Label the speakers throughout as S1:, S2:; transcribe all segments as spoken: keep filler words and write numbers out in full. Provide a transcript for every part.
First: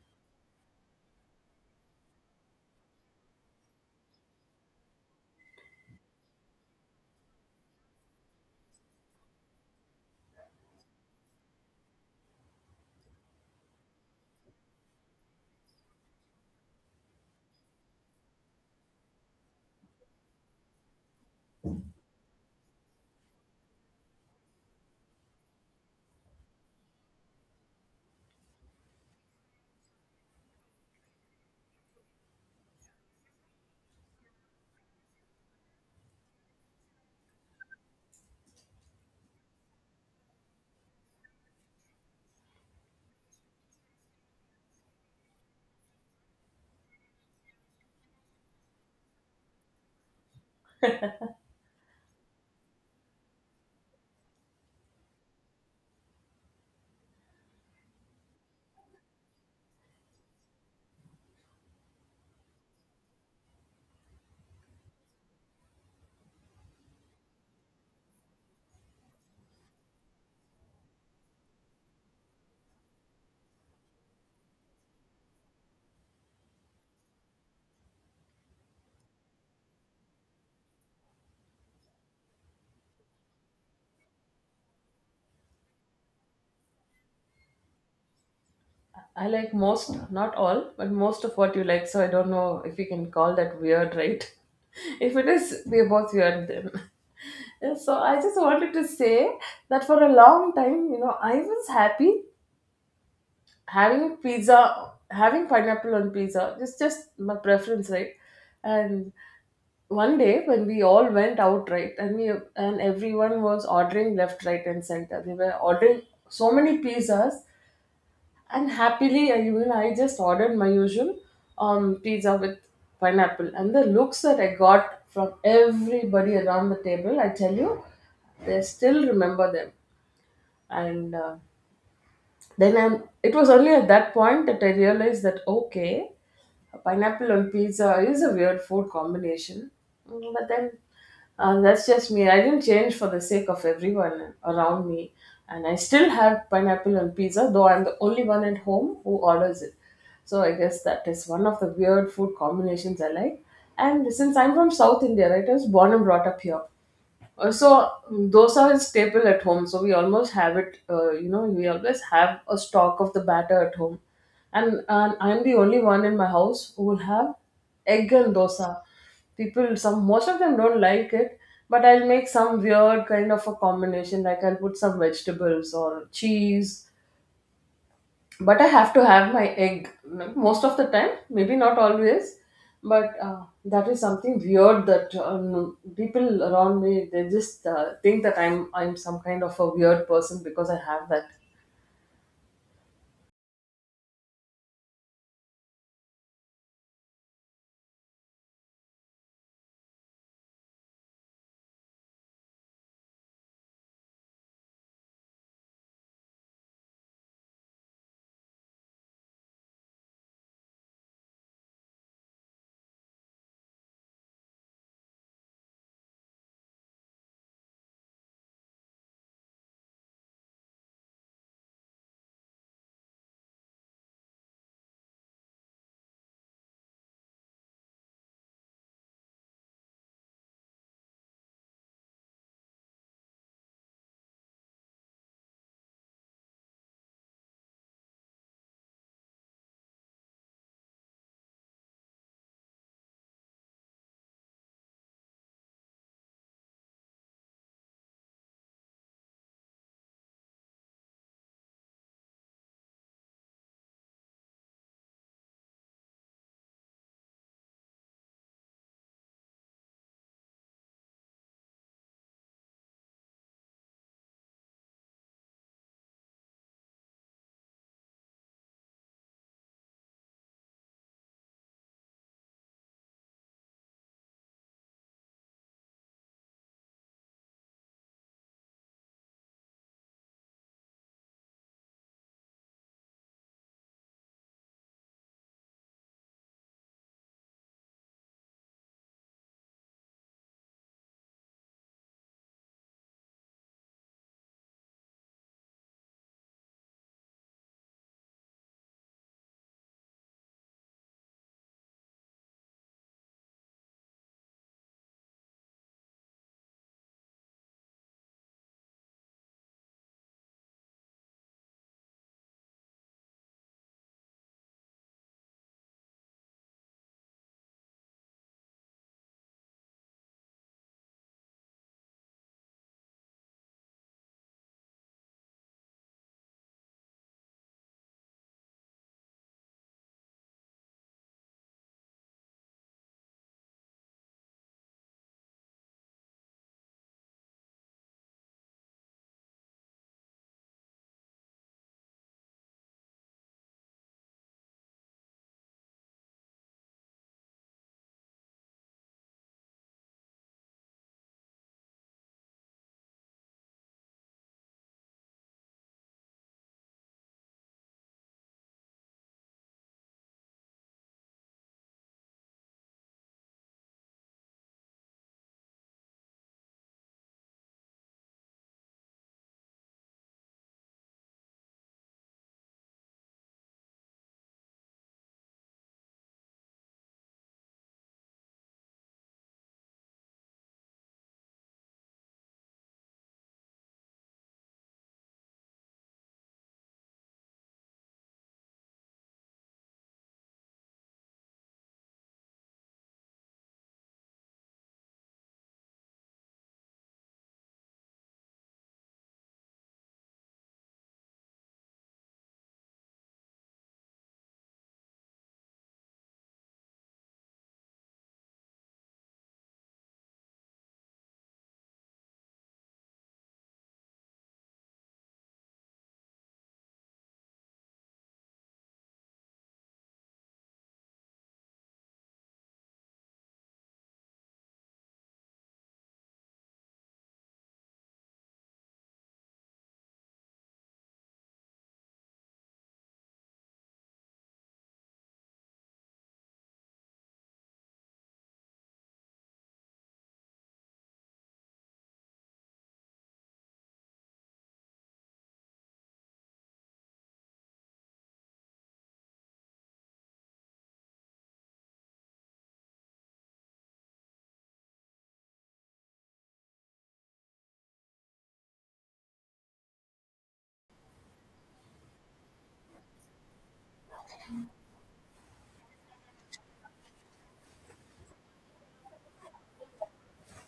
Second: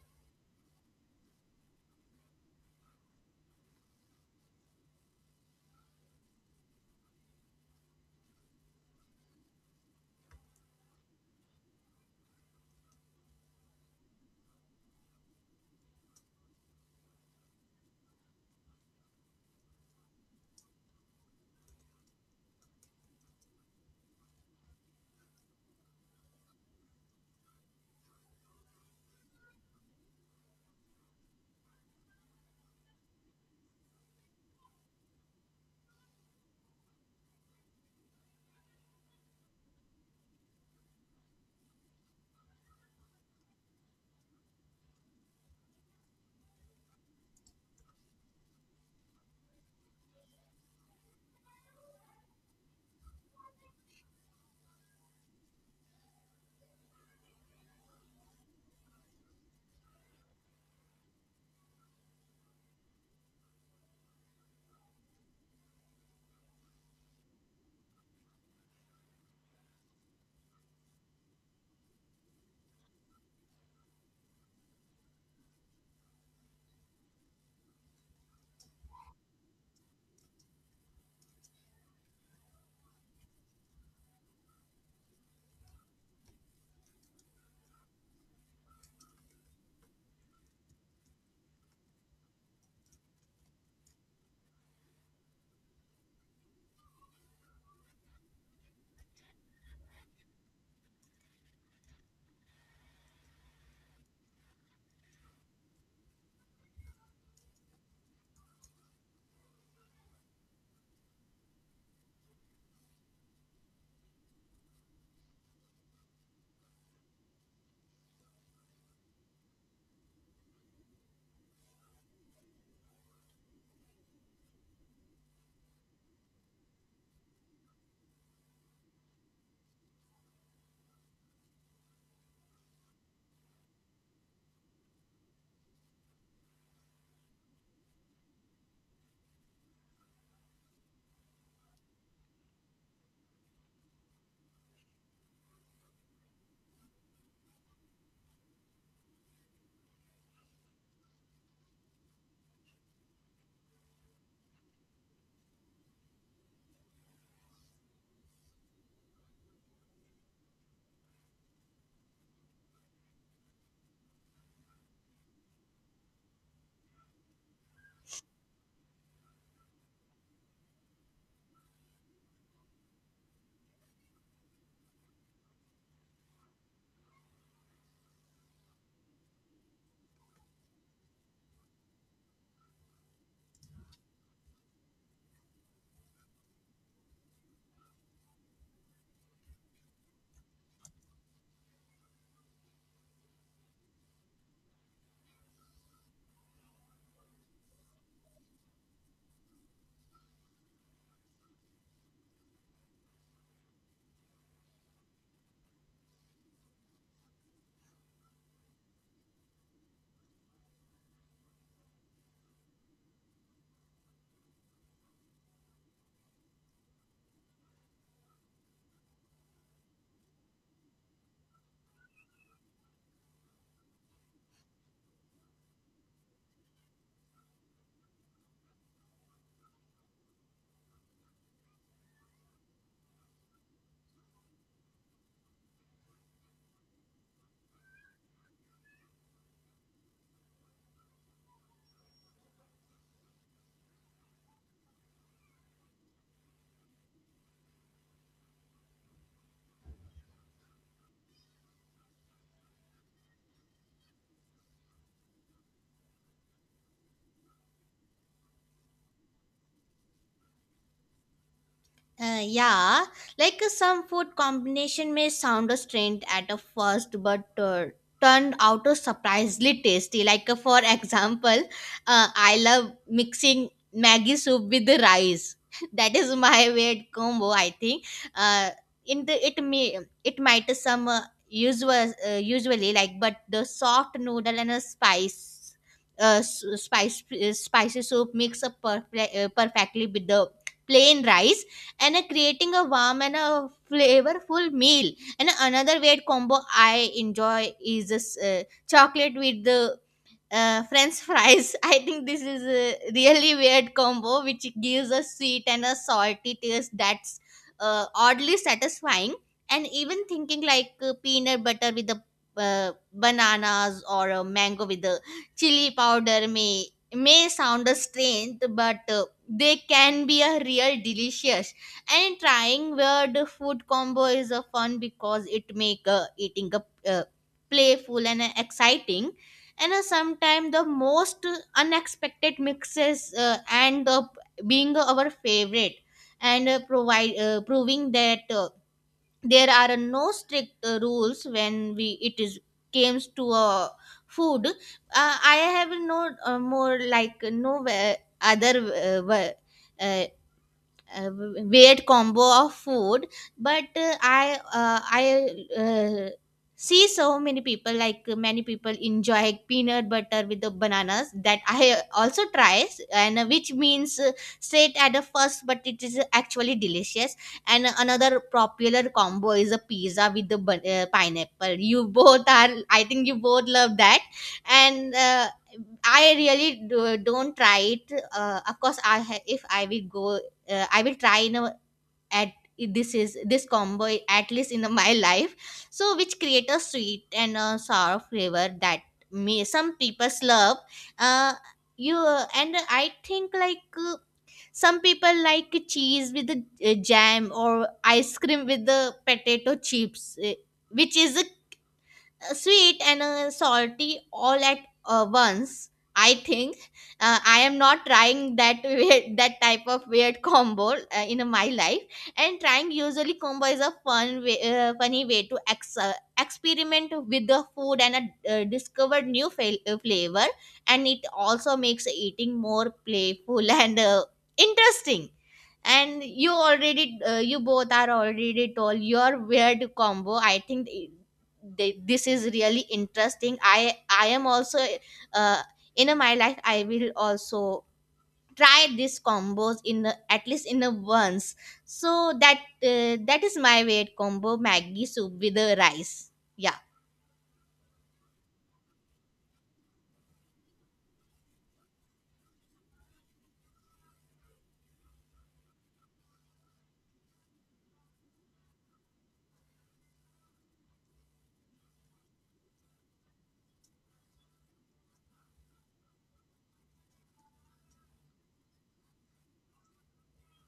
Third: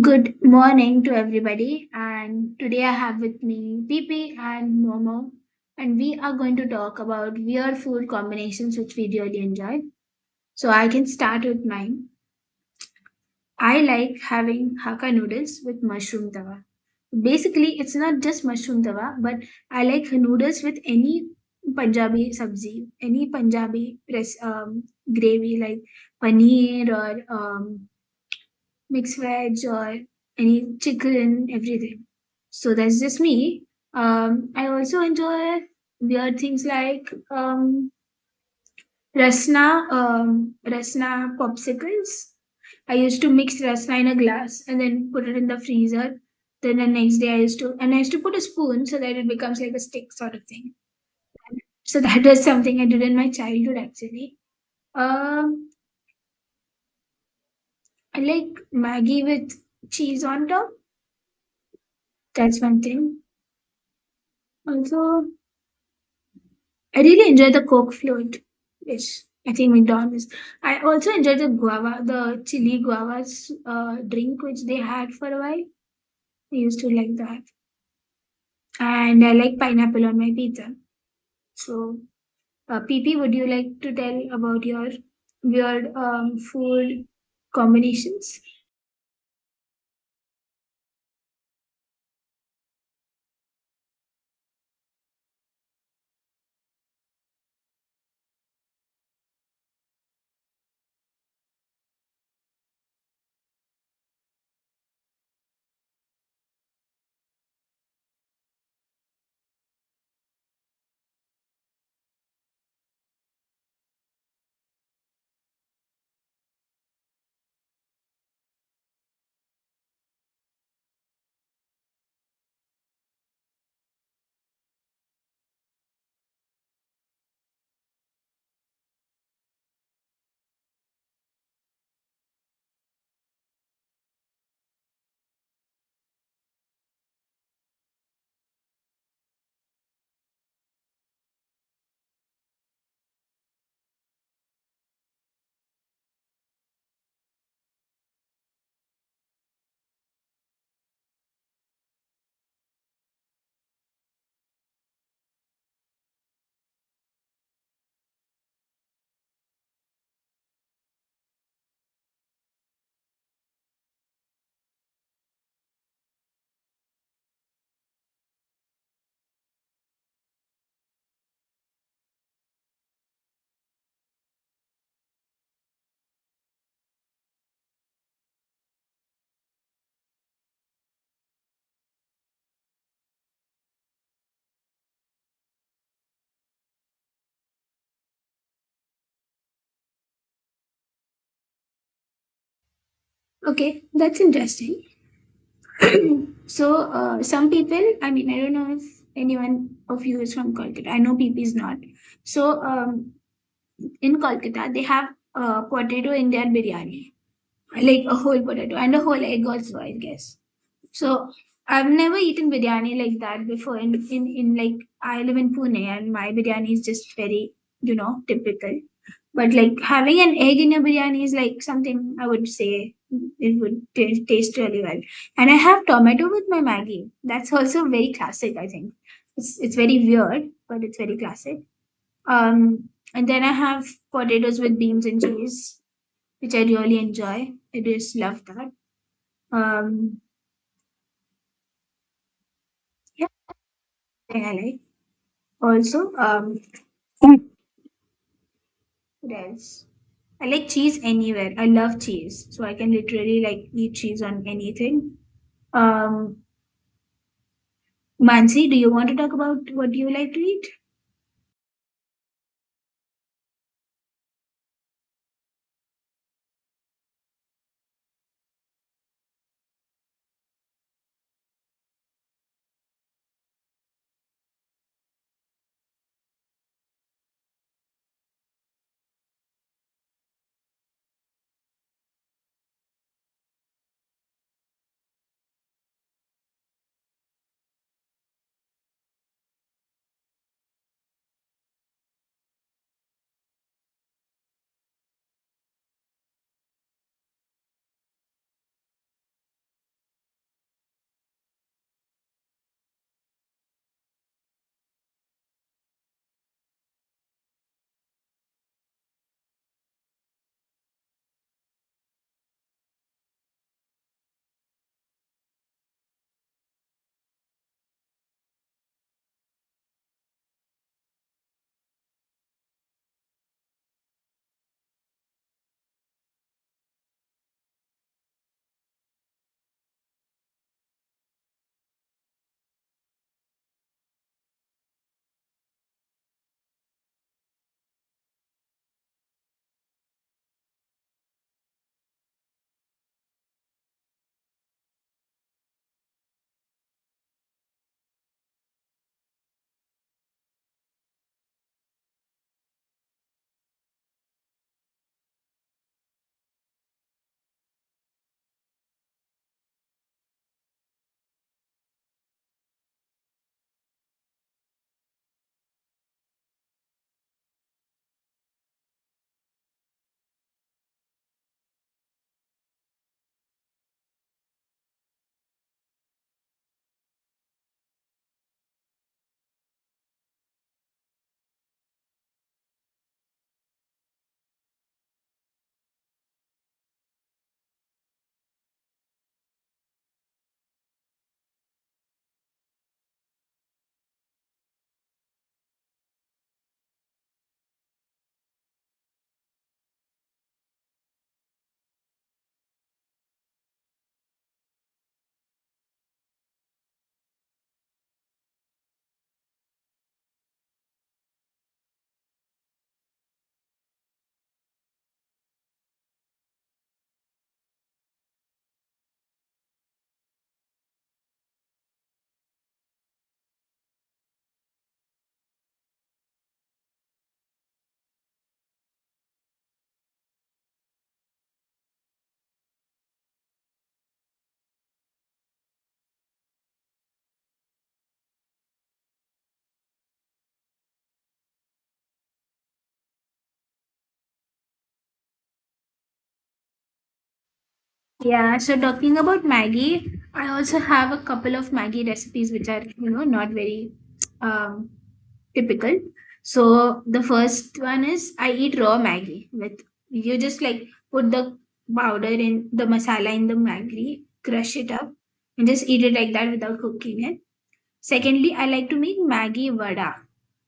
S1: Good morning to everybody, and today I have with me P P and Momo, and we are going to talk about weird food combinations which we really enjoy. So I can start with mine. I like having Hakka noodles with mushroom tawa. Basically, it's not just mushroom tawa, but I like noodles with any Punjabi sabzi, any Punjabi press um, gravy like paneer or um, mixed veg or any chicken, everything. So that's just me. Um, I also enjoy weird things like um, rasna, um, rasna popsicles. I used to mix rasna in a glass and then put it in the freezer. Then the next day I used to, and I used to put a spoon so that it becomes like a stick sort of thing. So that was something I did in my childhood actually. Um, I like Maggie with cheese on top. That's one thing. Also, I really enjoy the Coke float, which I think McDonald's. I also enjoy the guava, the chili guavas uh, drink, which they had for a while. I used to like that. And I like pineapple on my pizza. So, uh, P P, would you like to tell about your weird um, food combinations?
S2: I like most, not all, but most of what you like. So I don't know if you can call that weird, right? If it is, we are both weird then. Yeah, so I just wanted to say that for a long time, you know, I was happy having pizza, having pineapple on pizza. Just, just my preference, right? And one day when we all went out, right, and we and everyone was ordering left, right and center, we were ordering so many pizzas and happily, I even I just ordered my usual um, pizza with pineapple. And the looks that I got from everybody around the table, I tell you, they still remember them. And uh, then I'm, it was only at that point that I realized that okay, pineapple on pizza is a weird food combination. Mm, But then uh, that's just me. I didn't change for the sake of everyone around me, and I still have pineapple on pizza, though I'm the only one at home who orders it. So I guess that is one of the weird food combinations I like. And since I'm from South India, right, I was born and brought up here. Uh, so mm, those are staple at home, so we almost have it, uh, you know, we always have a stock of the batter at home, and, and I'm the only one in my house who will have egg and dosa. People, some, most of them don't like it, but I'll make some weird kind of a combination, like I'll put some vegetables or cheese, but I have to have my egg m- most of the time, maybe not always, but uh, that is something weird that um, people around me, they just uh, think that I'm I'm some kind of a weird person because I have that.
S1: Okay, that's interesting. So, uh, some people, I mean, I don't know if anyone of you is from Kolkata. I know P P is not. So, um, in Kolkata, they have uh, potato in their biryani, like a whole potato and a whole egg also, I guess. So I've never eaten biryani like that before. In in, in like I live in Pune, and my biryani is just very you know typical. But like having an egg in your biryani is like something I would say it would t- taste really well. And I have tomato with my Maggie. That's also very classic, I think. It's it's very weird, but it's very classic. Um, and then I have potatoes with beans and cheese, which I really enjoy. I just love that. Um, yeah, I like. Also, um, what else? I like cheese anywhere. I love cheese, so I can literally like eat cheese on anything. Um, Mansi, do you want to talk about what you like to eat?
S3: Uh, yeah, like uh, some food combination may sound a strange at a first, but uh, turned out to surprisingly tasty. Like uh, for example, uh, I love mixing Maggi soup with the rice. That is my weird combo, I think. Uh, in the it may it might some uh, usual uh, Usually like, but the soft noodle and a spice. Uh, s- spice uh, spicy soup mix up perfect, uh, perfectly with the plain rice and uh, creating a warm and a flavorful meal. And another weird combo I enjoy is this uh, chocolate with the uh, french fries. I think this is a really weird combo which gives a sweet and a salty taste that's uh, oddly satisfying, and even thinking like uh, peanut butter with the uh, bananas, or a mango with the chili powder may may sound a strange, but uh, they can be a real delicious. And trying weird food combo is a fun because it make uh, eating a uh, playful and uh, exciting, and uh, sometimes the most unexpected mixes uh, end up being our favorite, and uh, provide uh, proving that uh, there are no strict uh, rules when we it is comes to uh, food. uh, I have no uh, more like no where- other uh, wa- uh, uh, weird combo of food. But uh, i uh, i uh, see so many people like many people enjoy peanut butter with the bananas that I also tries, and uh, which means uh, straight at the first, but it is actually delicious. And another popular combo is a pizza with the ban- uh, pineapple. You both are, I think you both love that. And uh, I really do, don't try it. Uh, of course, I ha- if I will go, uh, i will try in a, at this is this combo at least in my life, so which create a sweet and a sour flavor that may some people love. uh, you. And I think like uh, some people like cheese with the uh, jam, or ice cream with the potato chips, uh, which is uh, sweet and uh, salty all at uh, once. I think uh, I am not trying that weird, that type of weird combo uh, in my life. And trying usually combo is a fun, way, uh, funny way to ex- uh, experiment with the food and uh, uh, discover new fa- uh, flavor. And it also makes eating more playful and uh, interesting. And you already, uh, you both are already told your weird combo. I think they, this is really interesting. I i am also uh, in my life. I will also try this combos in a, at least in a once, so that uh, that is my weight combo, Maggie soup with the rice. Yeah.
S1: Yeah, so talking about Maggie, I also have a couple of Maggie recipes which are, you know, not very um, typical. So the first one is I eat raw Maggie with you just like put the powder in the masala in the Maggie, crush it up, and just eat it like that without cooking it. Secondly, I like to make Maggie vada.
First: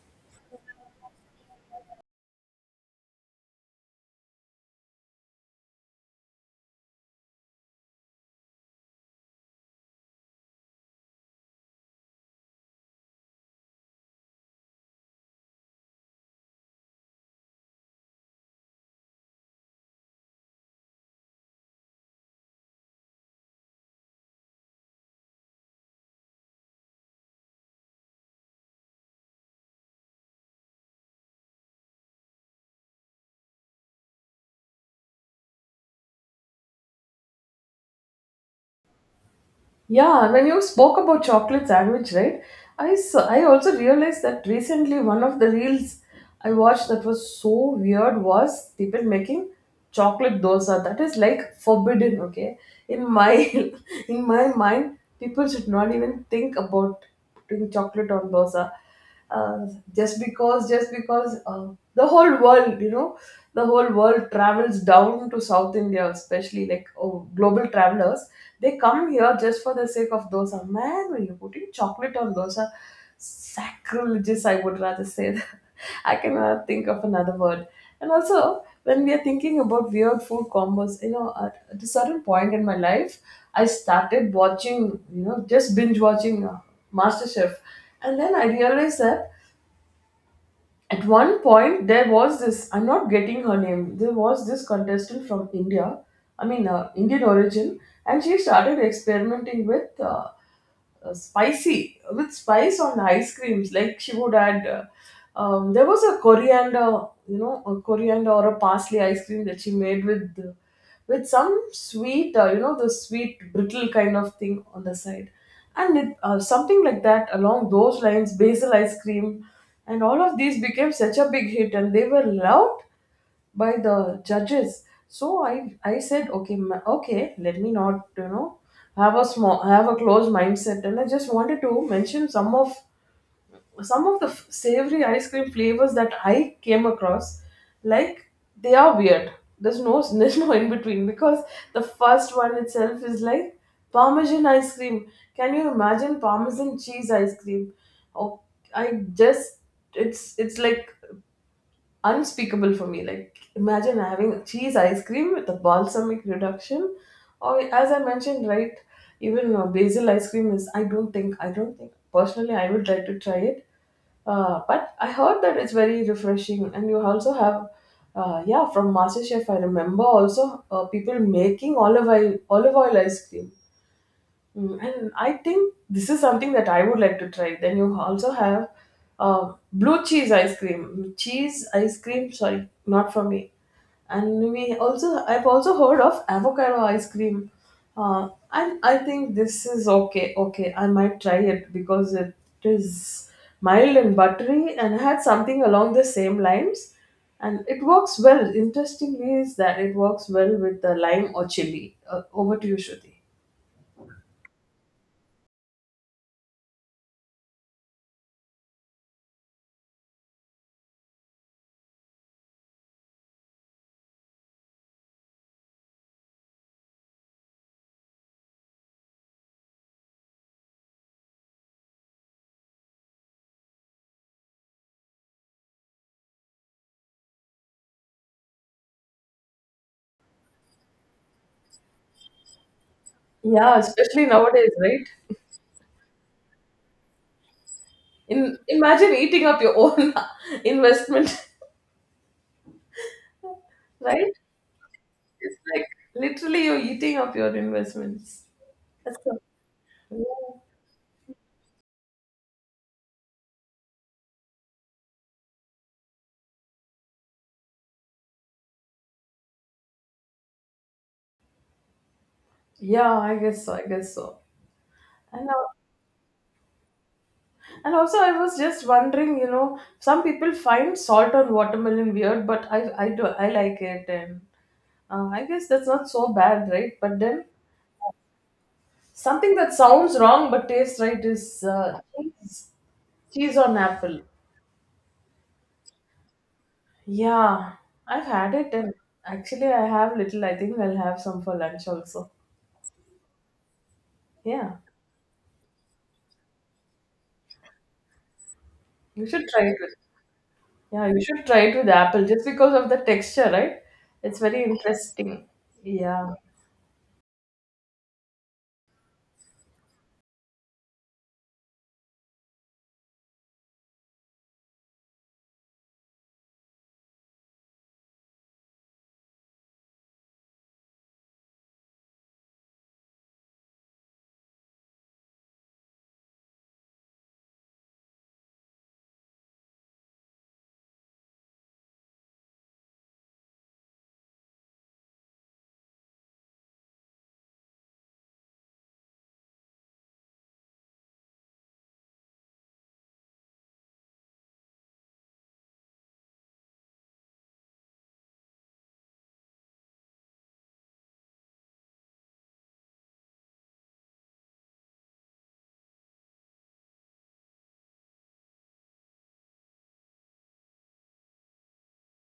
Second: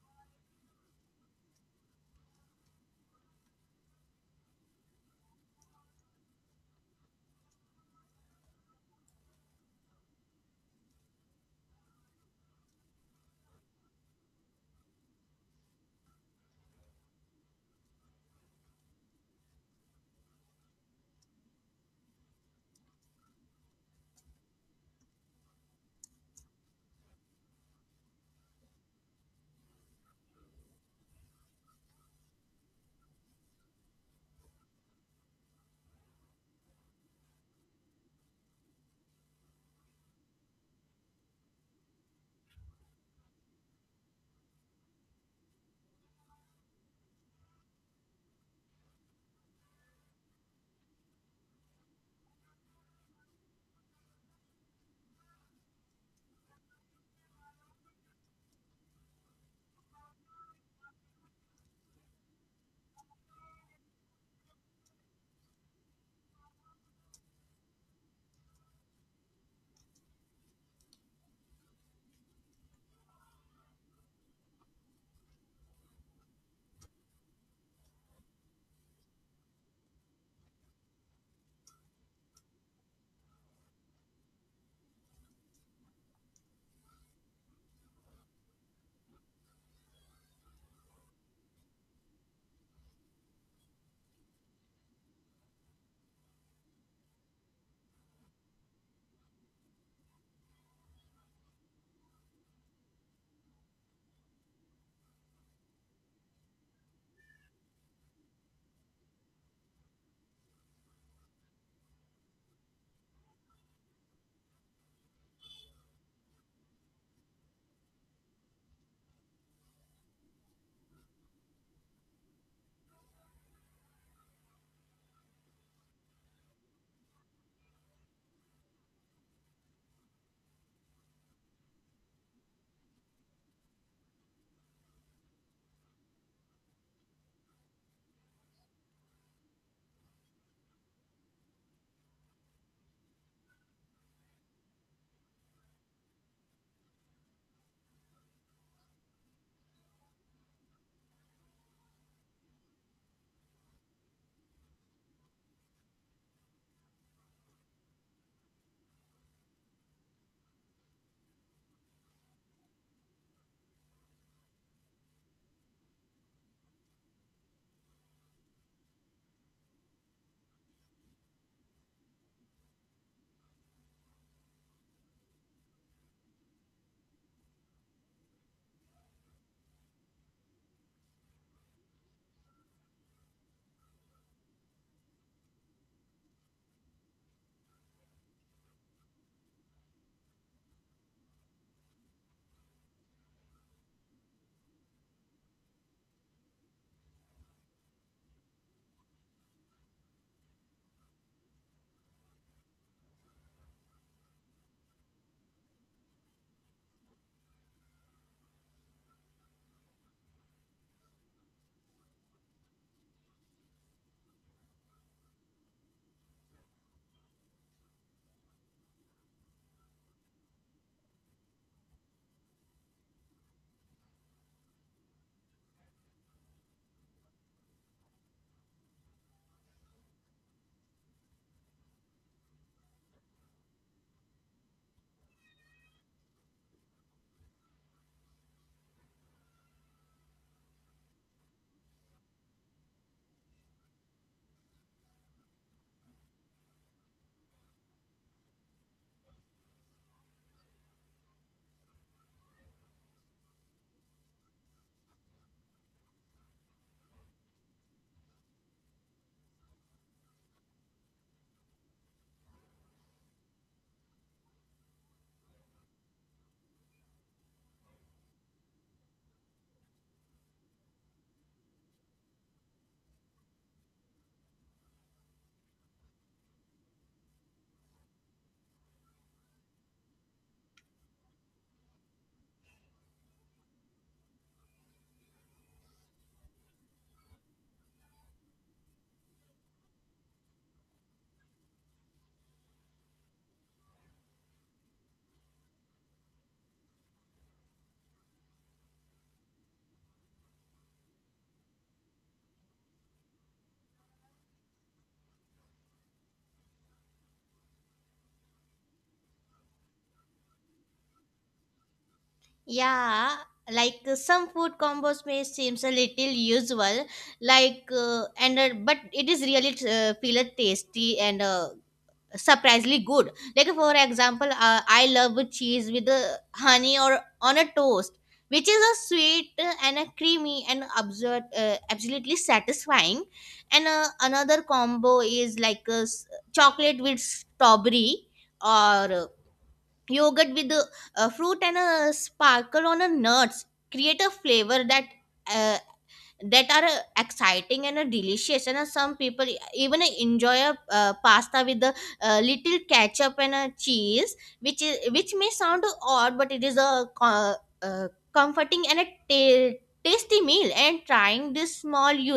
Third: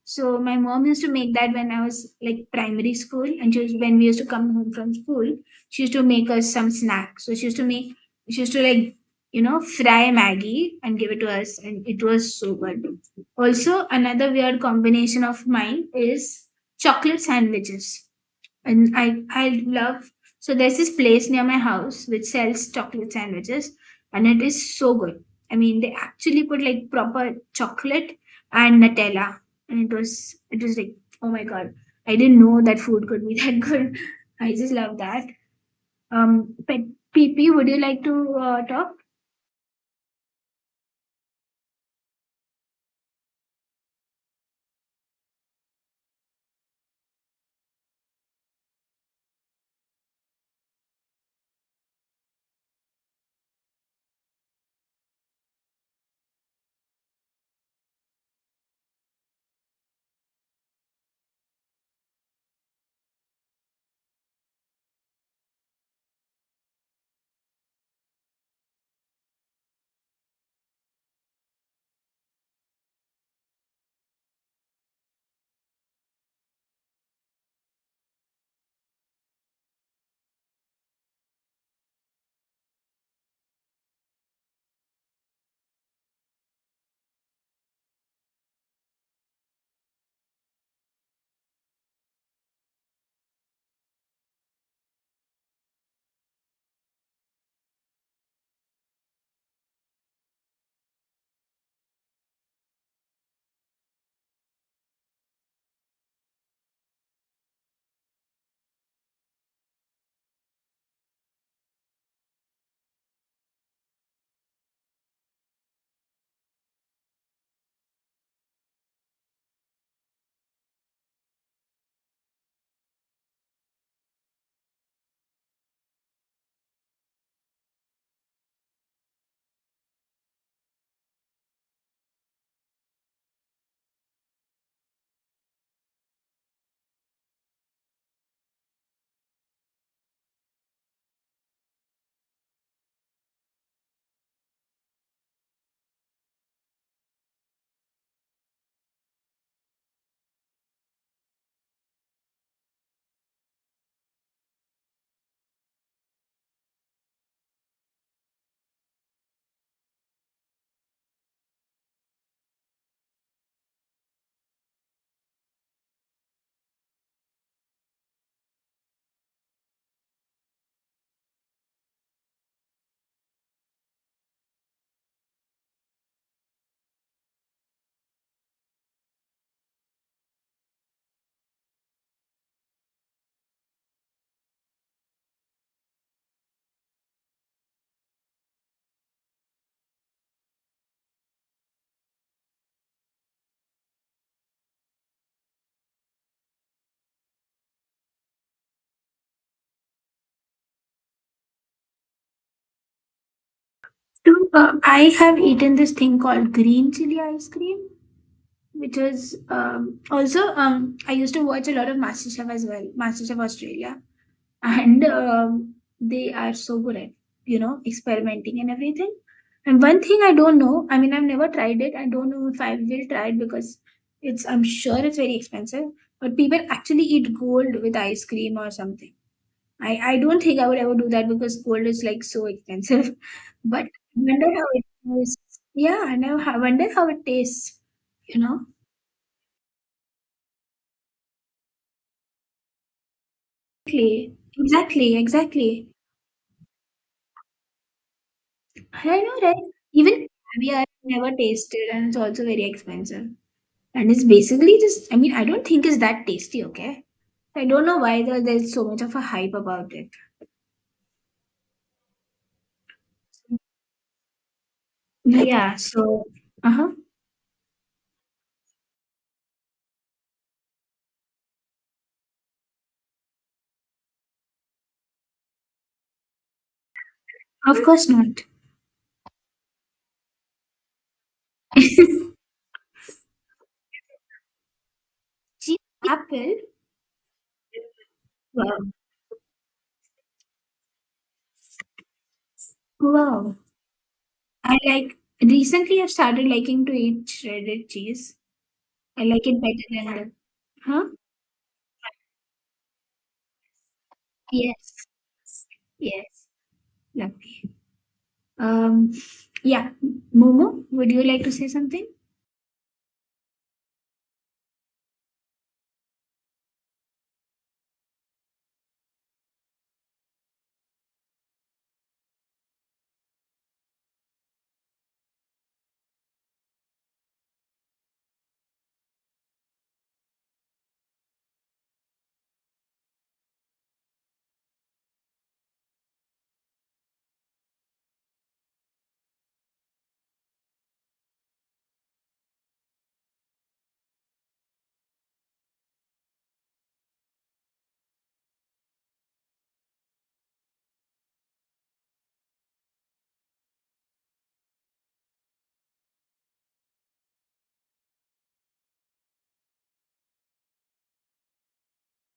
S1: So my mom used to make that when I was like primary school, and she was, when we used to come home from school, she used to make us some snack. So she used to make, she used to like, you know, fry Maggie and give it to us, and it was so good. Also, another weird combination of mine is chocolate sandwiches, and I I love, so there's this place near my house which sells chocolate sandwiches, and it is so good. I mean they actually put like proper chocolate and Nutella, and it was it was like oh my god, I didn't know that food could be that good. I just love that. Um, but P P, would you like to uh, talk?
S2: Yeah, when you spoke about chocolate sandwich, right? I saw, I also realized that recently one of the reels I watched that was so weird was people making chocolate dosa. That is like forbidden, okay? In my in my mind, people should not even think about putting chocolate on dosa. Uh, just because, just because uh, the whole world, you know, the whole world travels down to South India, especially like, oh, global travelers, they come here just for the sake of dosa. Man, when you're putting chocolate on dosa, sacrilegious, I would rather say that. I cannot think of another word. And also, when we are thinking about weird food combos, you know, at, at a certain point in my life, I started watching, you know, just binge watching uh, MasterChef. And then I realized that at one point there was this, I'm not getting her name, there was this contestant from India, I mean, uh, Indian origin, and she started experimenting with uh, uh, spicy, with spice on ice creams. Like she would add, uh, um, there was a coriander, you know, a coriander or a parsley ice cream that she made with uh, with some sweet, uh, you know, the sweet brittle kind of thing on the side, and it, uh, something like that along those lines, basil ice cream, and all of these became such a big hit, and they were loved by the judges. So i i said, okay, ma- okay, let me not, you know, have a small, have a closed mindset, and I just wanted to mention some of, some of the f- savory ice cream flavors that I came across. Like, they are weird. There's no there's no in between because the first one itself is like parmesan ice cream. Can you imagine parmesan cheese ice cream? Oh, I just, it's it's like unspeakable for me. Like imagine having cheese ice cream with a balsamic reduction, or as I mentioned, right, even uh, basil ice cream is. I don't think. I don't think personally. I would like to try it. Uh, but I heard that it's very refreshing, and you also have. Uh, yeah, from MasterChef, I remember also uh, people making olive oil, olive oil ice cream. Mm, And I think this is something that I would like to try. Then you also have uh, blue cheese ice cream. Cheese ice cream, sorry, not for me. And we also, I've also heard of avocado ice cream. Uh, and I think this is okay. Okay, I might try it because it is mild and buttery and had something along the same lines. And it works well. Interestingly, is that it works well with the lime or chili. Uh, over to you, Shruti.
S1: So, uh, I have eaten this thing called green chili ice cream, which was um, also um, I used to watch a lot of MasterChef as well, MasterChef Australia, and um, they are so good at you know experimenting and everything, and one thing I don't know, I mean I've never tried it, I don't know if I will try it because it's, I'm sure it's very expensive, but people actually eat gold with ice cream or something. I i don't think I would ever do that because gold is like so expensive.
S2: Yeah,
S1: But
S2: especially
S1: I wonder how
S2: nowadays,
S1: it
S2: right?
S1: tastes. Yeah, I know, I wonder how it tastes, you know.
S2: In imagine eating up your own investment, right?
S1: Exactly, exactly,
S2: It's like
S1: exactly.
S2: literally you're eating up your investments. That's
S1: I
S2: so,
S1: know, right? Even
S2: yeah.
S1: caviar I never tasted, and it's also very expensive. And it's basically just, I mean, I don't think it's that tasty, okay? I don't know why there, there's so much of a hype about it.
S2: Yeah, I guess so. I guess so. And now,
S1: Yeah, so, uh huh.
S2: and also, I was just wondering, you know, some people find salt on watermelon weird, but I I do, I like it, and uh, I guess that's not so bad, right? But then
S1: Of course not.
S2: something that sounds wrong but tastes right is uh, cheese, cheese on apple.
S1: See, apple,
S2: Yeah, I've had it,
S1: wow.
S2: and actually, I have little. I think I'll have some for lunch also.
S1: Wow. I
S2: Yeah,
S1: like, recently I've started liking to eat shredded cheese. I
S2: you
S1: like
S2: should
S1: it
S2: try it with.
S1: better than the,
S2: Yeah,
S1: huh?
S2: you should try it with apple just because of the texture, right? It's very
S1: Yes,
S2: interesting. Yeah.
S1: yes. Lovely. Um, yeah. Momo, would you like to say something?
S3: Yeah, like uh, some food combos may seems a little usual, like uh, and uh, but it is really uh, feel tasty and uh, surprisingly good. Like for example, uh, I love cheese with uh, honey or on a toast, which is a sweet uh, and a creamy and absurd, uh, absolutely satisfying. And uh, another combo is like uh, s- chocolate with strawberry, or uh, yogurt with uh, uh, fruit and a sparkle on a nuts, create a flavor that uh, that are uh, exciting and uh, delicious. And uh, some people e, even uh, enjoy a uh, pasta with a uh, little ketchup and uh, cheese, which is which may sound odd, but it is a co- uh, comforting and a ta- tasty meal. And trying this small you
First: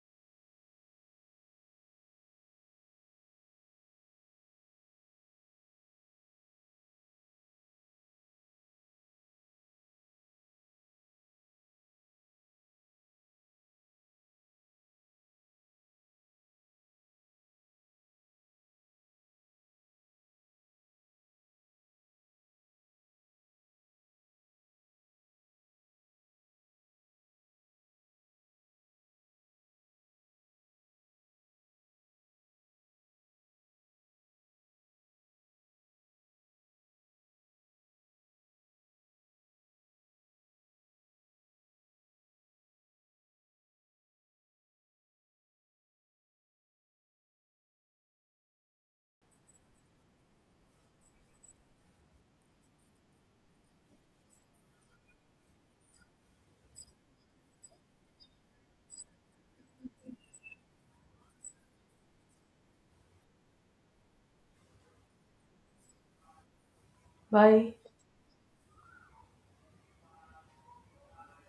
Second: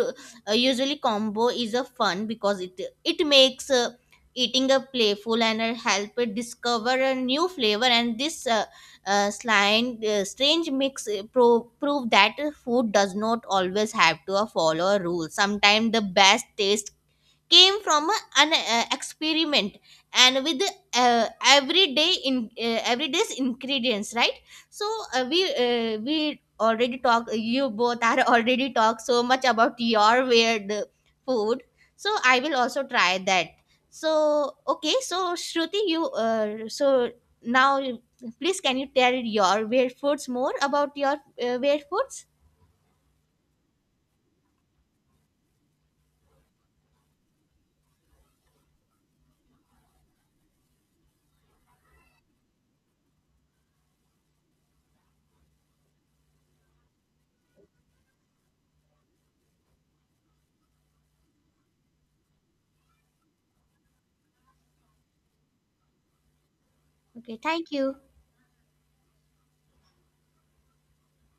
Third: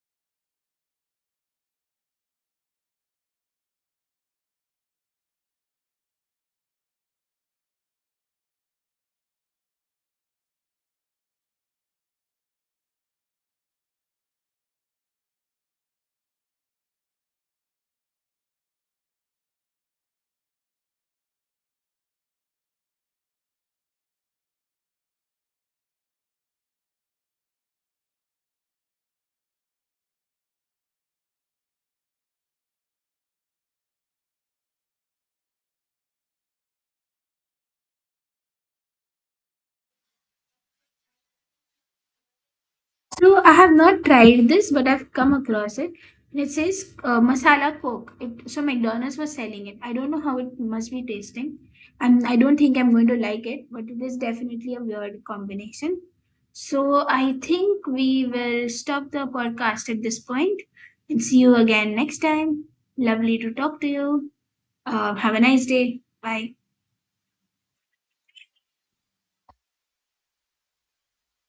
S3: uh, usually combo is a fun because it it makes uh, eating a playful and uh, help it discover a new flavor. And this uh, uh, slind- uh, strange mix uh, pro- prove that food does not always have to follow rules. Sometimes the best taste came from a- an uh, experiment and with uh, everyday in uh, everyday's ingredients, right? So uh, we uh, we already talked. You both are already talked so much about your weird food, so I will also try that. So okay, so Shruti, you uh, so now, please can you tell your weird foods more about your uh, weird foods?
S1: So I have not tried this, but I've come across it. And it says uh, masala coke. It, so McDonald's was selling it. I don't know how it must be tasting. I'm, I don't think I'm going to like it, but it is definitely a weird combination. So I think we will stop the podcast at this point and see you again next time. Lovely to talk to you. Uh, have a nice day. Bye.
S3: Okay, thank
S2: Bye.
S3: you.